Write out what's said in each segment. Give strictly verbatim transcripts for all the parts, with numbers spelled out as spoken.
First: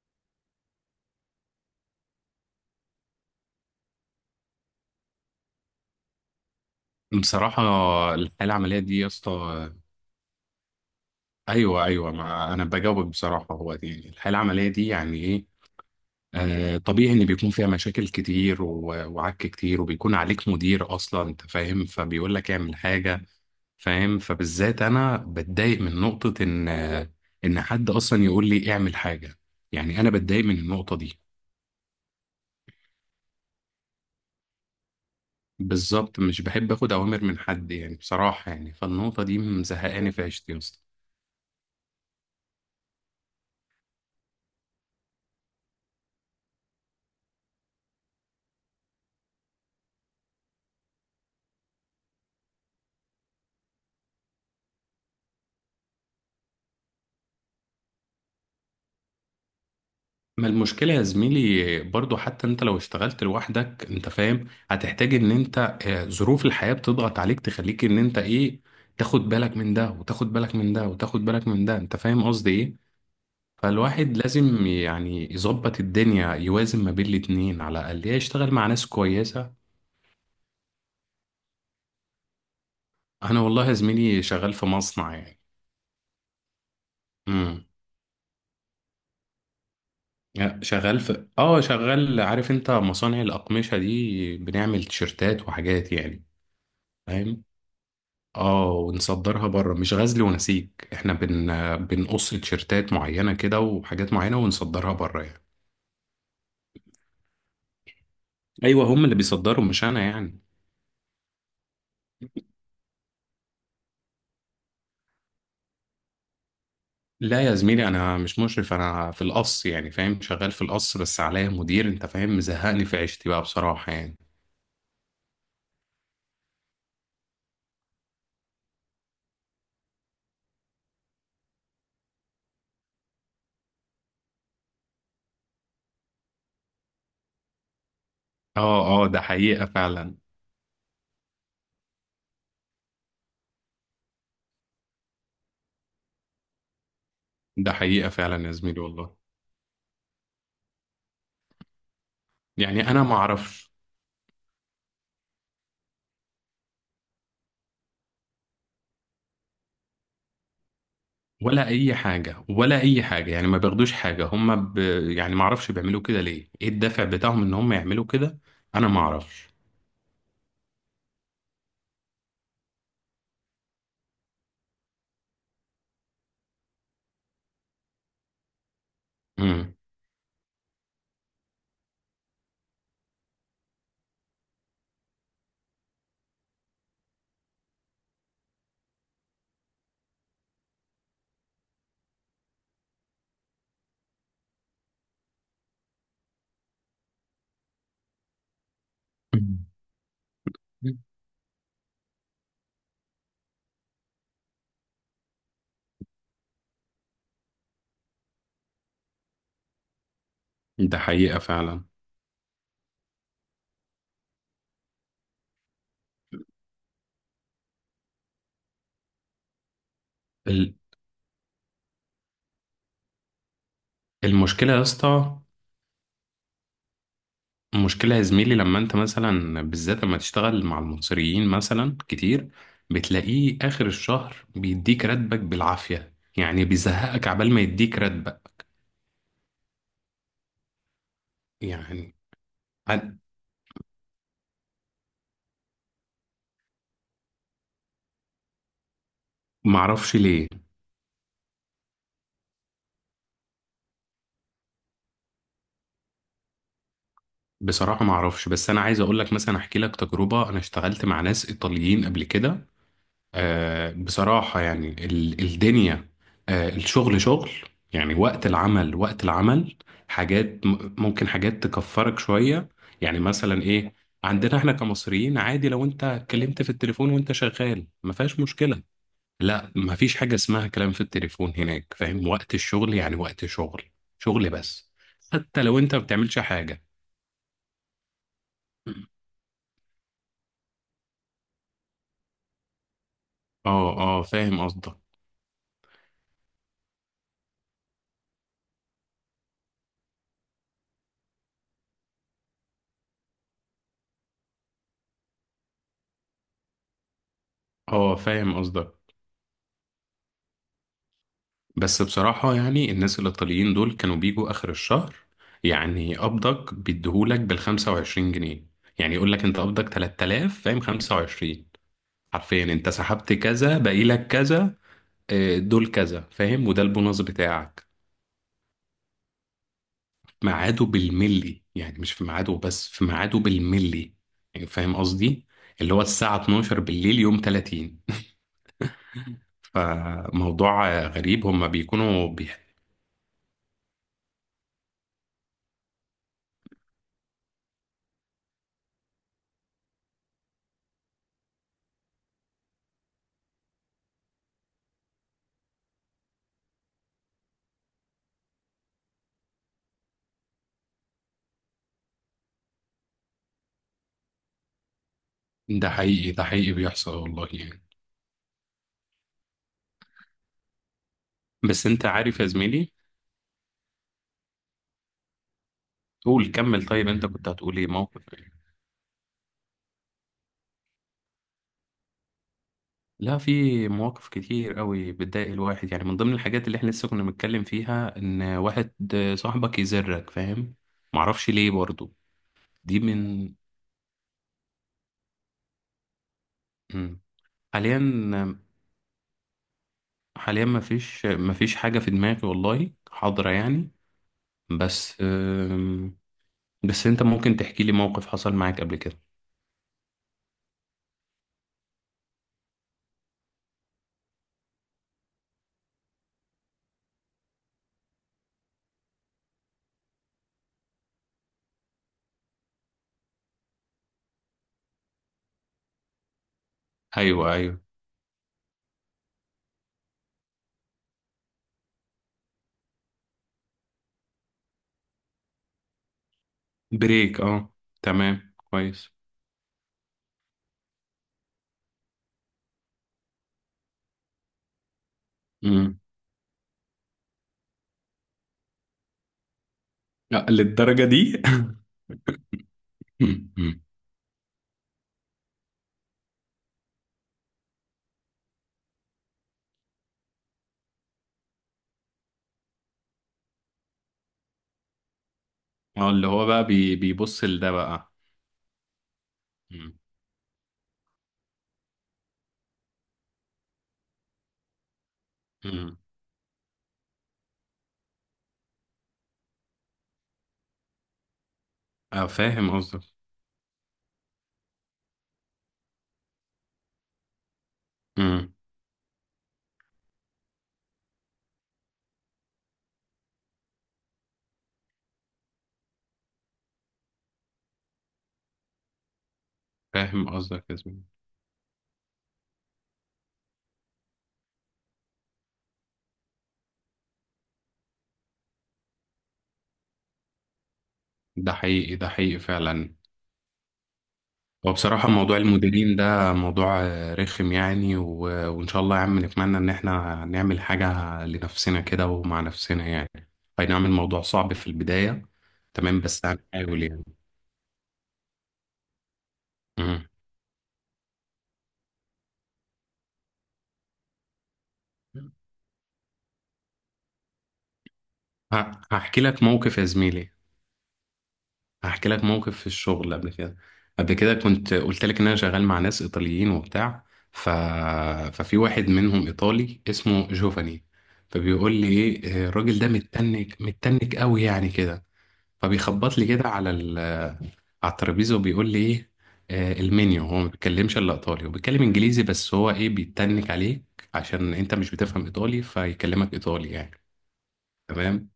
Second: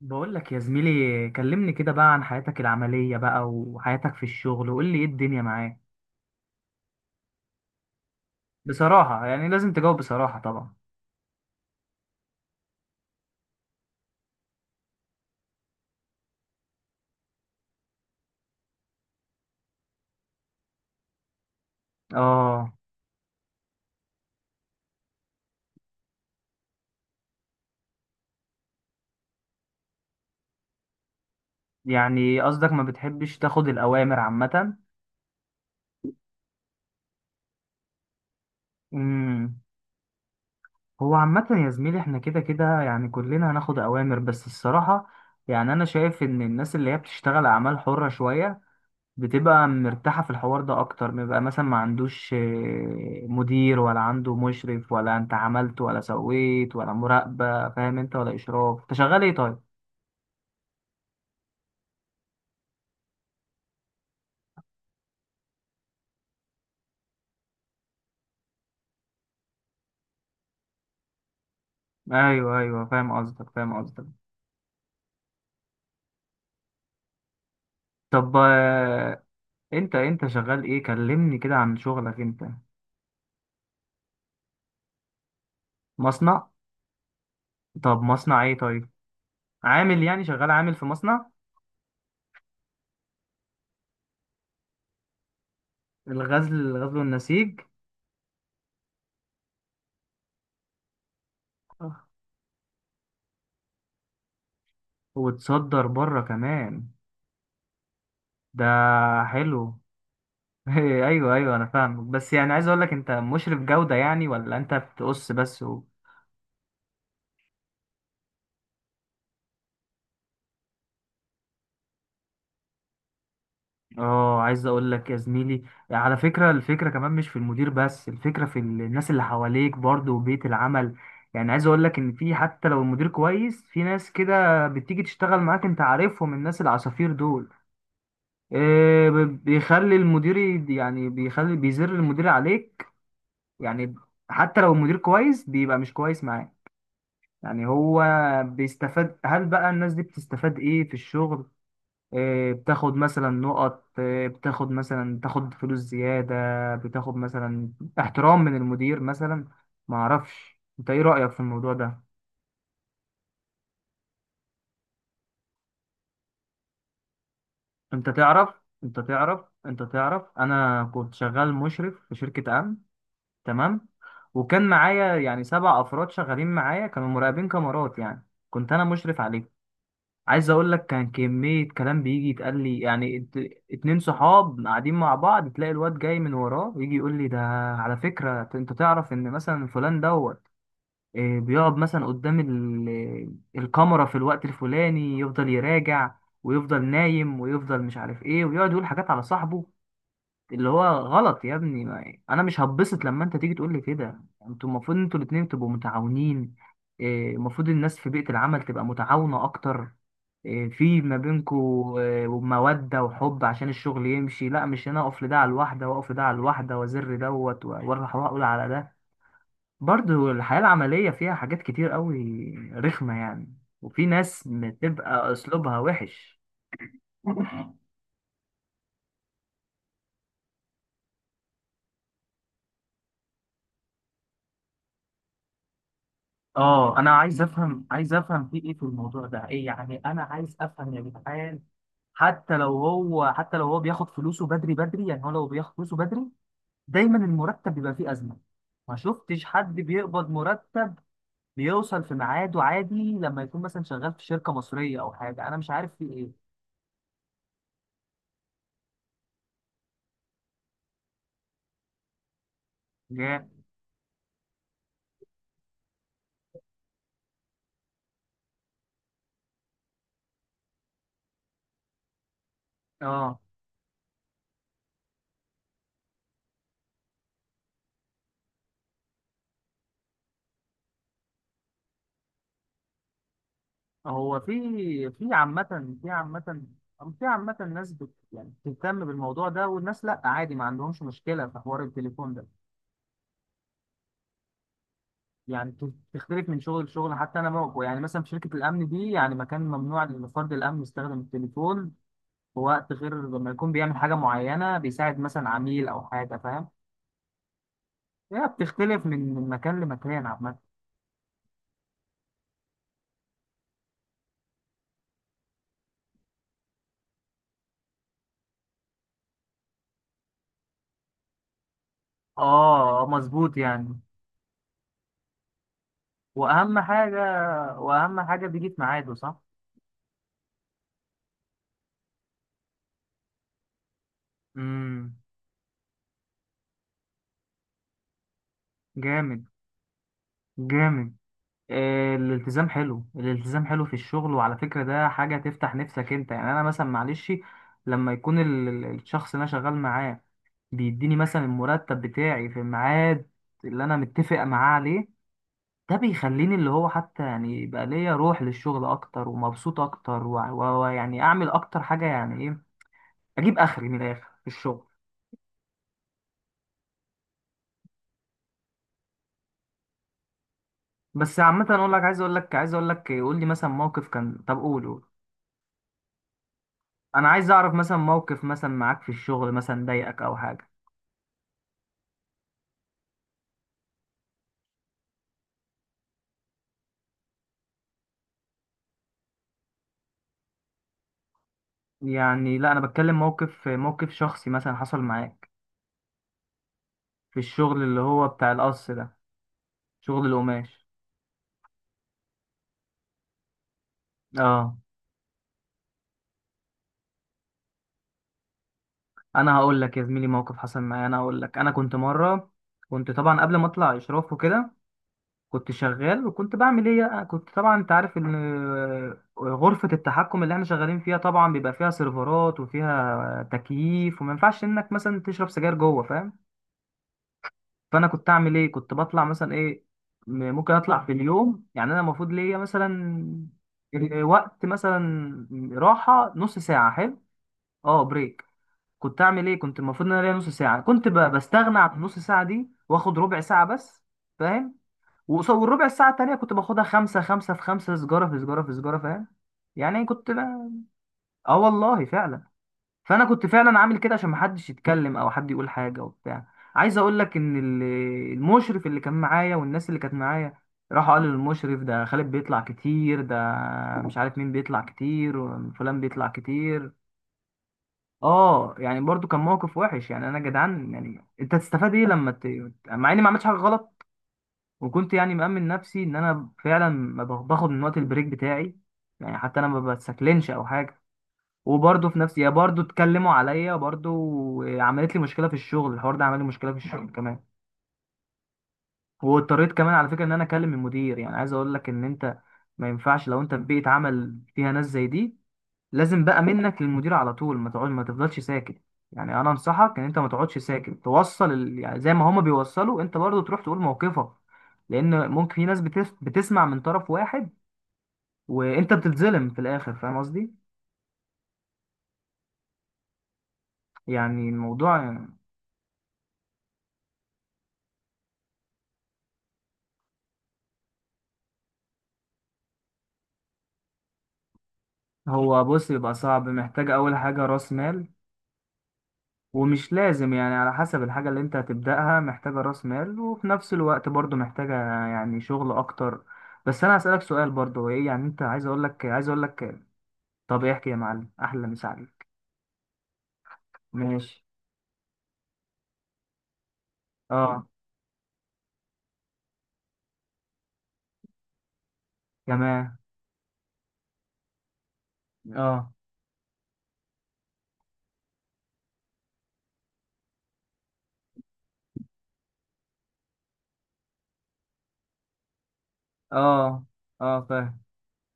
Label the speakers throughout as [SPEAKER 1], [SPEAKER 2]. [SPEAKER 1] بقول لك يا زميلي، كلمني كده بقى عن حياتك العملية بقى، وحياتك في الشغل، وقول لي ايه الدنيا معاك.
[SPEAKER 2] بصراحة، الحياة العملية دي يا
[SPEAKER 1] بصراحة يعني لازم
[SPEAKER 2] اسطى.
[SPEAKER 1] تجاوب بصراحة طبعا.
[SPEAKER 2] أيوه، أيوه، ما أنا بجاوبك بصراحة. هو دي الحياة العملية دي يعني إيه؟ آه طبيعي إن بيكون فيها مشاكل كتير و- وعك كتير وبيكون عليك مدير أصلا، أنت فاهم، فبيقول لك
[SPEAKER 1] اه.
[SPEAKER 2] اعمل حاجة. فاهم؟ فبالذات أنا بتضايق من نقطة إن، إن حد أصلا يقول لي اعمل حاجة. يعني أنا بتضايق من النقطة دي
[SPEAKER 1] يعني قصدك ما بتحبش تاخد الأوامر عامة؟
[SPEAKER 2] بالظبط. مش بحب آخد أوامر من حد يعني، بصراحة يعني، فالنقطة دي
[SPEAKER 1] امم.
[SPEAKER 2] مزهقاني في عيشتي يا اسطى.
[SPEAKER 1] هو عامة يا زميلي، احنا كده كده يعني كلنا هناخد أوامر، بس الصراحة يعني أنا شايف إن الناس اللي هي بتشتغل أعمال حرة شوية بتبقى مرتاحة في الحوار ده أكتر، بيبقى مثلا ما عندوش آه، مدير، ولا عنده مشرف، ولا أنت عملت ولا سويت ولا مراقبة، فاهم أنت؟ ولا إشراف. أنت شغال إيه طيب؟
[SPEAKER 2] ما المشكلة يا زميلي برضو، حتى انت لو اشتغلت لوحدك انت فاهم، هتحتاج ان انت، آه، ظروف الحياة بتضغط عليك تخليك ان انت ايه، تاخد بالك من ده وتاخد بالك من ده وتاخد بالك من ده، انت فاهم قصدي
[SPEAKER 1] أيوه
[SPEAKER 2] ايه.
[SPEAKER 1] أيوه، فاهم قصدك فاهم قصدك
[SPEAKER 2] فالواحد لازم يعني يظبط الدنيا، يوازن ما بين الاتنين على الاقل، يا
[SPEAKER 1] طب
[SPEAKER 2] يشتغل مع ناس
[SPEAKER 1] آه،
[SPEAKER 2] كويسة.
[SPEAKER 1] أنت أنت شغال إيه؟ كلمني كده عن شغلك أنت.
[SPEAKER 2] انا والله يا زميلي شغال في مصنع يعني.
[SPEAKER 1] مصنع؟
[SPEAKER 2] امم.
[SPEAKER 1] طب مصنع إيه طيب؟ عامل يعني، شغال عامل في
[SPEAKER 2] شغال في
[SPEAKER 1] مصنع.
[SPEAKER 2] اه، شغال، عارف انت مصانع الأقمشة دي، بنعمل تيشرتات وحاجات يعني.
[SPEAKER 1] الغزل الغزل
[SPEAKER 2] فاهم؟
[SPEAKER 1] والنسيج.
[SPEAKER 2] اه، ونصدرها بره. مش غزل ونسيج، احنا بن
[SPEAKER 1] آه،
[SPEAKER 2] بنقص تيشيرتات معينة كده وحاجات معينة ونصدرها بره يعني.
[SPEAKER 1] وتصدر بره كمان ده.
[SPEAKER 2] ايوه، هم اللي
[SPEAKER 1] حلو.
[SPEAKER 2] بيصدروا مش انا يعني.
[SPEAKER 1] ايوه ايوه، انا فاهمك، بس يعني عايز اقول لك، انت مشرف جودة يعني ولا انت بتقص بس و...
[SPEAKER 2] لا يا زميلي، انا مش مشرف، انا في القص يعني، فاهم، شغال في القص بس عليا مدير، انت فاهم، مزهقني في عيشتي بقى بصراحة يعني.
[SPEAKER 1] اه، عايز اقول لك يا زميلي، على فكرة الفكرة كمان مش في المدير بس، الفكرة في ال- الناس اللي حواليك برضه، وبيئة العمل. يعني عايز اقول لك ان في، حتى لو المدير كويس، في ناس كده بتيجي تشتغل معاك، انت عارفهم الناس العصافير دول.
[SPEAKER 2] اه، اه،
[SPEAKER 1] إيه،
[SPEAKER 2] ده
[SPEAKER 1] ب-
[SPEAKER 2] حقيقة
[SPEAKER 1] بيخلي
[SPEAKER 2] فعلا.
[SPEAKER 1] المدير، ي- يعني بيخلي بيزر المدير عليك. يعني حتى لو المدير كويس بيبقى مش كويس معاك. يعني
[SPEAKER 2] ده
[SPEAKER 1] هو
[SPEAKER 2] حقيقة فعلا يا زميلي والله،
[SPEAKER 1] بيستفاد، هل بقى الناس دي بتستفاد ايه في الشغل؟ إيه،
[SPEAKER 2] يعني
[SPEAKER 1] بتاخد
[SPEAKER 2] انا ما
[SPEAKER 1] مثلا
[SPEAKER 2] اعرفش.
[SPEAKER 1] نقط؟ إيه، بتاخد مثلا، بتاخد فلوس زيادة؟ بتاخد مثلا احترام من المدير مثلا؟ ما اعرفش، انت ايه رأيك في
[SPEAKER 2] ولا
[SPEAKER 1] الموضوع
[SPEAKER 2] اي
[SPEAKER 1] ده؟
[SPEAKER 2] حاجة، ولا اي حاجة يعني، ما بياخدوش حاجة هم ب... يعني ما اعرفش بيعملوا كده ليه، ايه الدافع بتاعهم ان هم يعملوا
[SPEAKER 1] انت
[SPEAKER 2] كده.
[SPEAKER 1] تعرف
[SPEAKER 2] انا
[SPEAKER 1] انت
[SPEAKER 2] ما
[SPEAKER 1] تعرف
[SPEAKER 2] اعرفش.
[SPEAKER 1] انت تعرف انا كنت شغال مشرف في شركة امن. تمام. وكان معايا يعني سبع افراد شغالين معايا، كانوا مراقبين كاميرات يعني، كنت انا مشرف عليهم.
[SPEAKER 2] مم.
[SPEAKER 1] عايز اقول لك، كان كمية كلام بيجي يتقال لي، يعني ات- اتنين صحاب قاعدين مع بعض، تلاقي الواد جاي من وراه يجي يقول لي، ده على فكرة انت تعرف ان مثلا فلان دوت إيه، بيقعد مثلا قدام ال- الكاميرا في الوقت الفلاني، يفضل يراجع ويفضل نايم ويفضل مش عارف ايه، ويقعد يقول حاجات على صاحبه. اللي هو غلط يا ابني، ما انا مش هتبسط لما انت تيجي تقول لي كده. انتوا المفروض انتوا الاتنين تبقوا متعاونين. إيه، المفروض الناس في بيئة العمل تبقى متعاونة اكتر. إيه،
[SPEAKER 2] ده
[SPEAKER 1] في ما
[SPEAKER 2] حقيقة فعلا.
[SPEAKER 1] بينكوا إيه، مودة وحب عشان الشغل يمشي، لا مش انا اقف لده على الواحدة واقف لده على الواحدة وازر دوت و- واروح اقول على ده. برضو الحياة
[SPEAKER 2] ال-
[SPEAKER 1] العملية فيها حاجات كتير قوي رخمة يعني، وفي ناس
[SPEAKER 2] المشكلة يا
[SPEAKER 1] بتبقى
[SPEAKER 2] اسطى،
[SPEAKER 1] اسلوبها وحش.
[SPEAKER 2] المشكلة يا زميلي لما انت مثلا بالذات لما تشتغل مع المصريين مثلا كتير، بتلاقيه آخر الشهر بيديك راتبك بالعافية يعني،
[SPEAKER 1] اه، انا
[SPEAKER 2] بيزهقك
[SPEAKER 1] عايز
[SPEAKER 2] عبال ما
[SPEAKER 1] افهم،
[SPEAKER 2] يديك
[SPEAKER 1] عايز افهم في
[SPEAKER 2] راتبك
[SPEAKER 1] ايه في الموضوع ده ايه، يعني انا عايز افهم يا جدعان.
[SPEAKER 2] يعني.
[SPEAKER 1] حتى لو
[SPEAKER 2] أنا
[SPEAKER 1] هو حتى لو هو بياخد فلوسه بدري بدري، يعني هو لو بياخد فلوسه بدري، دايما المرتب بيبقى فيه ازمه. ما شفتش حد
[SPEAKER 2] معرفش
[SPEAKER 1] بيقبض
[SPEAKER 2] ليه.
[SPEAKER 1] مرتب بيوصل في ميعاده عادي، لما يكون مثلا شغال في شركه مصريه او حاجه، انا مش عارف في ايه.
[SPEAKER 2] بصراحة معرفش، بس أنا عايز أقول لك مثلا، أحكي لك تجربة: أنا اشتغلت مع ناس إيطاليين قبل كده.
[SPEAKER 1] جا.
[SPEAKER 2] آه، بصراحة يعني ال- الدنيا، آه، الشغل شغل يعني. وقت العمل وقت العمل. حاجات م- ممكن حاجات تكفرك شوية يعني.
[SPEAKER 1] اه.
[SPEAKER 2] مثلا ايه؟ عندنا احنا كمصريين، عادي لو انت اتكلمت في التليفون وانت شغال، ما فيهاش مشكلة. لا، ما فيش حاجة اسمها كلام في التليفون هناك، فاهم، وقت الشغل يعني وقت شغل،
[SPEAKER 1] هو
[SPEAKER 2] شغل بس.
[SPEAKER 1] في في عامه،
[SPEAKER 2] حتى لو انت ما
[SPEAKER 1] في
[SPEAKER 2] بتعملش
[SPEAKER 1] عامه
[SPEAKER 2] حاجة.
[SPEAKER 1] في عامه ناس بت يعني بتهتم بالموضوع ده، والناس لا، عادي ما عندهمش مشكله في حوار التليفون ده.
[SPEAKER 2] اه، اه، فاهم قصدك.
[SPEAKER 1] يعني بت- بتختلف من شغل لشغل، حتى انا موقع، يعني مثلا في شركه الامن دي يعني، مكان ممنوع لفرد الامن يستخدم التليفون في وقت غير لما يكون بيعمل حاجه معينه، بيساعد مثلا عميل او حاجه، فاهم.
[SPEAKER 2] اه،
[SPEAKER 1] هي
[SPEAKER 2] فاهم قصدك.
[SPEAKER 1] بتختلف من من مكان لمكان عامه.
[SPEAKER 2] بس بصراحة يعني الناس الإيطاليين دول كانوا بيجوا آخر الشهر، يعني قبضك بيديهولك بالخمسة وعشرين جنيه، يعني يقولك أنت قبضك تلات آلاف فاهم، خمسة وعشرين، حرفيا، أنت
[SPEAKER 1] اه
[SPEAKER 2] سحبت
[SPEAKER 1] مظبوط
[SPEAKER 2] كذا،
[SPEAKER 1] يعني.
[SPEAKER 2] باقيلك كذا، آه، دول كذا فاهم،
[SPEAKER 1] واهم
[SPEAKER 2] وده
[SPEAKER 1] حاجه
[SPEAKER 2] البونص بتاعك.
[SPEAKER 1] واهم حاجه بيجي في ميعاده، صح.
[SPEAKER 2] في ميعاده بالملي، يعني مش في ميعاده بس، في ميعاده بالملي يعني، فاهم
[SPEAKER 1] امم.
[SPEAKER 2] قصدي. اللي هو الساعة اتناشر بالليل يوم تلاتين.
[SPEAKER 1] جامد.
[SPEAKER 2] فموضوع آه،
[SPEAKER 1] جامد.
[SPEAKER 2] غريب، هما
[SPEAKER 1] آه،
[SPEAKER 2] بيكونوا بيح...
[SPEAKER 1] الالتزام حلو، الالتزام حلو في الشغل، وعلى فكرة ده حاجة تفتح نفسك انت، يعني انا مثلا معلش، لما يكون ال- ال- الشخص اللي انا شغال معاه بيديني مثلا المرتب بتاعي في الميعاد اللي انا متفق معاه عليه، ده بيخليني اللي هو حتى يعني يبقى ليا روح للشغل اكتر، ومبسوط اكتر، وع- و- ويعني اعمل اكتر حاجة، يعني ايه، اجيب اخري من الاخر في الشغل.
[SPEAKER 2] ده حقيقي، ده حقيقي بيحصل والله يعني.
[SPEAKER 1] بس عامة
[SPEAKER 2] بس
[SPEAKER 1] اقول لك،
[SPEAKER 2] انت
[SPEAKER 1] عايز اقول
[SPEAKER 2] عارف يا
[SPEAKER 1] لك عايز اقول
[SPEAKER 2] زميلي،
[SPEAKER 1] لك، قول لي مثلا موقف كان، طب قول قول،
[SPEAKER 2] قول كمل، طيب انت
[SPEAKER 1] انا
[SPEAKER 2] كنت
[SPEAKER 1] عايز اعرف
[SPEAKER 2] هتقول ايه،
[SPEAKER 1] مثلا
[SPEAKER 2] موقف
[SPEAKER 1] موقف
[SPEAKER 2] ايه؟
[SPEAKER 1] مثلا معاك في الشغل مثلا ضايقك او حاجه.
[SPEAKER 2] لا، في مواقف كتير قوي بتضايق الواحد يعني. من ضمن الحاجات اللي احنا لسه كنا بنتكلم فيها، ان واحد صاحبك يزرك، فاهم، معرفش ليه برضو.
[SPEAKER 1] يعني لا، انا
[SPEAKER 2] دي
[SPEAKER 1] بتكلم
[SPEAKER 2] من،
[SPEAKER 1] موقف، موقف شخصي مثلا حصل معاك،
[SPEAKER 2] مم.
[SPEAKER 1] في الشغل
[SPEAKER 2] حاليا،
[SPEAKER 1] اللي هو بتاع القص ده، شغل
[SPEAKER 2] حاليا
[SPEAKER 1] القماش.
[SPEAKER 2] مفيش، مفيش حاجة في دماغي والله حاضرة يعني.
[SPEAKER 1] اه،
[SPEAKER 2] بس أم، بس انت ممكن تحكي لي موقف حصل معاك قبل كده.
[SPEAKER 1] انا هقول لك يا زميلي، موقف حصل معايا، انا هقول لك. انا كنت مره، كنت طبعا قبل ما اطلع اشراف وكده، كنت شغال وكنت بعمل ايه، أنا كنت طبعا انت عارف ان غرفه التحكم اللي احنا شغالين فيها طبعا بيبقى فيها سيرفرات وفيها تكييف، وما ينفعش انك مثلا تشرب سجاير جوه، فاهم.
[SPEAKER 2] ايوه، ايوه.
[SPEAKER 1] فانا كنت اعمل ايه، كنت بطلع مثلا ايه، م- ممكن اطلع في اليوم، يعني انا المفروض ليا مثلا ال- آه، وقت مثلا راحه نص ساعه، حلو.
[SPEAKER 2] بريك، اه.
[SPEAKER 1] اه بريك.
[SPEAKER 2] تمام، كويس.
[SPEAKER 1] كنت اعمل ايه، كنت المفروض ان انا ليا نص ساعه، كنت ب- بستغنى عن النص ساعه دي واخد ربع ساعه بس، فاهم. وقص- والربع
[SPEAKER 2] امم.
[SPEAKER 1] ساعه التانيه كنت باخدها خمسه، خمسه في خمسه، سجاره في سجاره في سجاره، فاهم. يعني كنت ب-
[SPEAKER 2] للدرجة دي؟
[SPEAKER 1] اه والله فعلا. فانا كنت
[SPEAKER 2] مم.
[SPEAKER 1] فعلا
[SPEAKER 2] مم.
[SPEAKER 1] عامل كده عشان محدش يتكلم او حد يقول حاجه وبتاع. عايز اقول لك ان ال- المشرف اللي كان معايا، والناس اللي كانت معايا، راحوا قالوا للمشرف، ده خالد بيطلع كتير، ده مش عارف مين بيطلع كتير، وفلان
[SPEAKER 2] اه، اللي
[SPEAKER 1] بيطلع
[SPEAKER 2] هو بقى
[SPEAKER 1] كتير.
[SPEAKER 2] بي بيبص لده بقى.
[SPEAKER 1] اه يعني برضو كان موقف
[SPEAKER 2] مم.
[SPEAKER 1] وحش يعني، انا جدعان يعني انت تستفاد ايه لما ت... مع اني ما عملتش حاجه غلط، وكنت يعني مأمن
[SPEAKER 2] مم.
[SPEAKER 1] نفسي ان انا فعلا ما باخد من وقت البريك بتاعي، يعني حتى انا ما بتسكلنش او حاجه، وبرضه في
[SPEAKER 2] اه،
[SPEAKER 1] نفس، يا
[SPEAKER 2] فاهم
[SPEAKER 1] برضه
[SPEAKER 2] قصدك.
[SPEAKER 1] اتكلموا عليا برضه. عملت لي مشكله في الشغل، الحوار ده عمل لي مشكله في الشغل كمان،
[SPEAKER 2] مم.
[SPEAKER 1] واضطريت كمان على فكره ان انا اكلم المدير. يعني عايز اقول لك ان انت، ما ينفعش لو انت في بيئه عمل فيها ناس زي دي، لازم بقى منك للمدير على طول، ما تقعد ما تفضلش ساكت. يعني انا انصحك ان انت ما
[SPEAKER 2] فاهم
[SPEAKER 1] تقعدش
[SPEAKER 2] قصدك يا
[SPEAKER 1] ساكت،
[SPEAKER 2] زميلي.
[SPEAKER 1] توصل ال... يعني زي ما هما بيوصلوا انت برضه تروح تقول موقفك، لان ممكن في ناس بتس... بتسمع من طرف واحد، وانت بتتظلم في الاخر، فاهم قصدي.
[SPEAKER 2] ده حقيقي، ده حقيقي فعلا.
[SPEAKER 1] يعني
[SPEAKER 2] هو بصراحة
[SPEAKER 1] الموضوع،
[SPEAKER 2] موضوع المديرين ده موضوع آه، رخم يعني و... وإن شاء الله يا عم، نتمنى إن إحنا نعمل حاجة لنفسنا كده ومع نفسنا يعني. أي نعم، الموضوع صعب في البداية.
[SPEAKER 1] هو بص،
[SPEAKER 2] تمام،
[SPEAKER 1] يبقى
[SPEAKER 2] بس
[SPEAKER 1] صعب،
[SPEAKER 2] هنحاول
[SPEAKER 1] محتاج
[SPEAKER 2] يعني.
[SPEAKER 1] أول حاجة رأس مال، ومش
[SPEAKER 2] مم.
[SPEAKER 1] لازم يعني، على حسب الحاجة اللي أنت هتبدأها، محتاجة رأس مال، وفي نفس الوقت برضو محتاجة يعني شغل أكتر. بس أنا هسألك سؤال برضو، هو إيه يعني أنت، عايز
[SPEAKER 2] ه-
[SPEAKER 1] أقول لك
[SPEAKER 2] هحكي
[SPEAKER 1] عايز أقول
[SPEAKER 2] لك
[SPEAKER 1] لك،
[SPEAKER 2] موقف يا زميلي.
[SPEAKER 1] طب احكي يا معلم، أحلى مسا
[SPEAKER 2] هحكي لك
[SPEAKER 1] عليك.
[SPEAKER 2] موقف في الشغل قبل كده. قبل كده
[SPEAKER 1] ماشي.
[SPEAKER 2] كنت قلت لك ان انا شغال مع ناس ايطاليين وبتاع. ف...
[SPEAKER 1] أه.
[SPEAKER 2] ففي واحد منهم ايطالي اسمه جوفاني، فبيقول لي ايه، آه، الراجل ده
[SPEAKER 1] تمام.
[SPEAKER 2] متنك متنك قوي يعني كده.
[SPEAKER 1] أه.
[SPEAKER 2] فبيخبط لي كده على ال... على الترابيزه وبيقول لي ايه، آه، المنيو. هو ما بيتكلمش الا ايطالي، وبيتكلم انجليزي بس. هو ايه بيتنك عليك عشان انت مش بتفهم ايطالي فيكلمك ايطالي
[SPEAKER 1] أه.
[SPEAKER 2] يعني.
[SPEAKER 1] أه فاهم.
[SPEAKER 2] تمام.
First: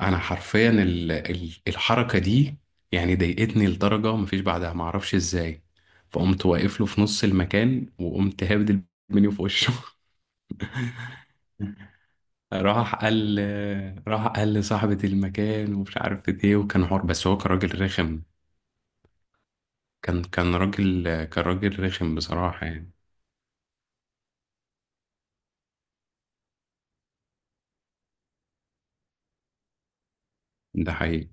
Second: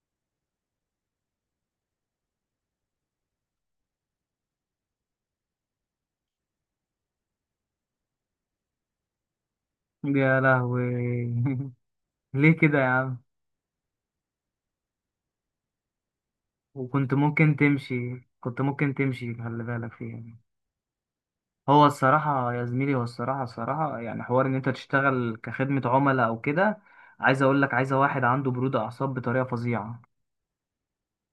[SPEAKER 2] انا حرفيا ال- ال- الحركه دي يعني ضايقتني لدرجه مفيش بعدها، معرفش ازاي. فقمت واقف له في نص المكان وقمت هابد المنيو في وشه.
[SPEAKER 1] يا لهوي. ليه كده يا
[SPEAKER 2] راح
[SPEAKER 1] عم؟
[SPEAKER 2] قال، راح قال لصاحبة المكان ومش عارف ايه، وكان حوار،
[SPEAKER 1] وكنت
[SPEAKER 2] بس هو كان
[SPEAKER 1] ممكن
[SPEAKER 2] راجل
[SPEAKER 1] تمشي،
[SPEAKER 2] رخم.
[SPEAKER 1] كنت ممكن تمشي، خلي بالك فيها.
[SPEAKER 2] كان، كان راجل، كان راجل
[SPEAKER 1] هو
[SPEAKER 2] رخم
[SPEAKER 1] الصراحة يا
[SPEAKER 2] بصراحة يعني.
[SPEAKER 1] زميلي، هو الصراحة، الصراحة يعني حوار إن أنت تشتغل كخدمة عملاء أو كده، عايز أقول لك، عايزة واحد عنده برود أعصاب بطريقة فظيعة،
[SPEAKER 2] ده حقيقي،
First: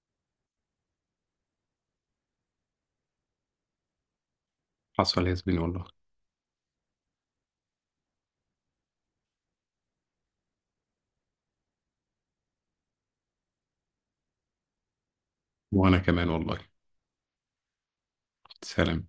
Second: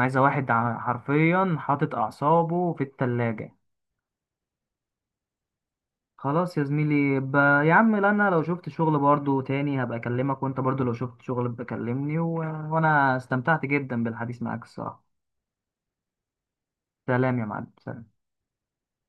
[SPEAKER 1] عايزة واحد ع- حرفيا حاطط أعصابه في التلاجة.
[SPEAKER 2] حصل يا زميلي والله.
[SPEAKER 1] خلاص يا زميلي ب... يا عم، لا أنا لو شفت شغل برضو تاني هبقى أكلمك، وأنت برضو لو شفت شغل بكلمني و... وأنا استمتعت جدا بالحديث معاك الصراحة.
[SPEAKER 2] وانا كمان والله.
[SPEAKER 1] سلام يا معلم. سلام.
[SPEAKER 2] سلام.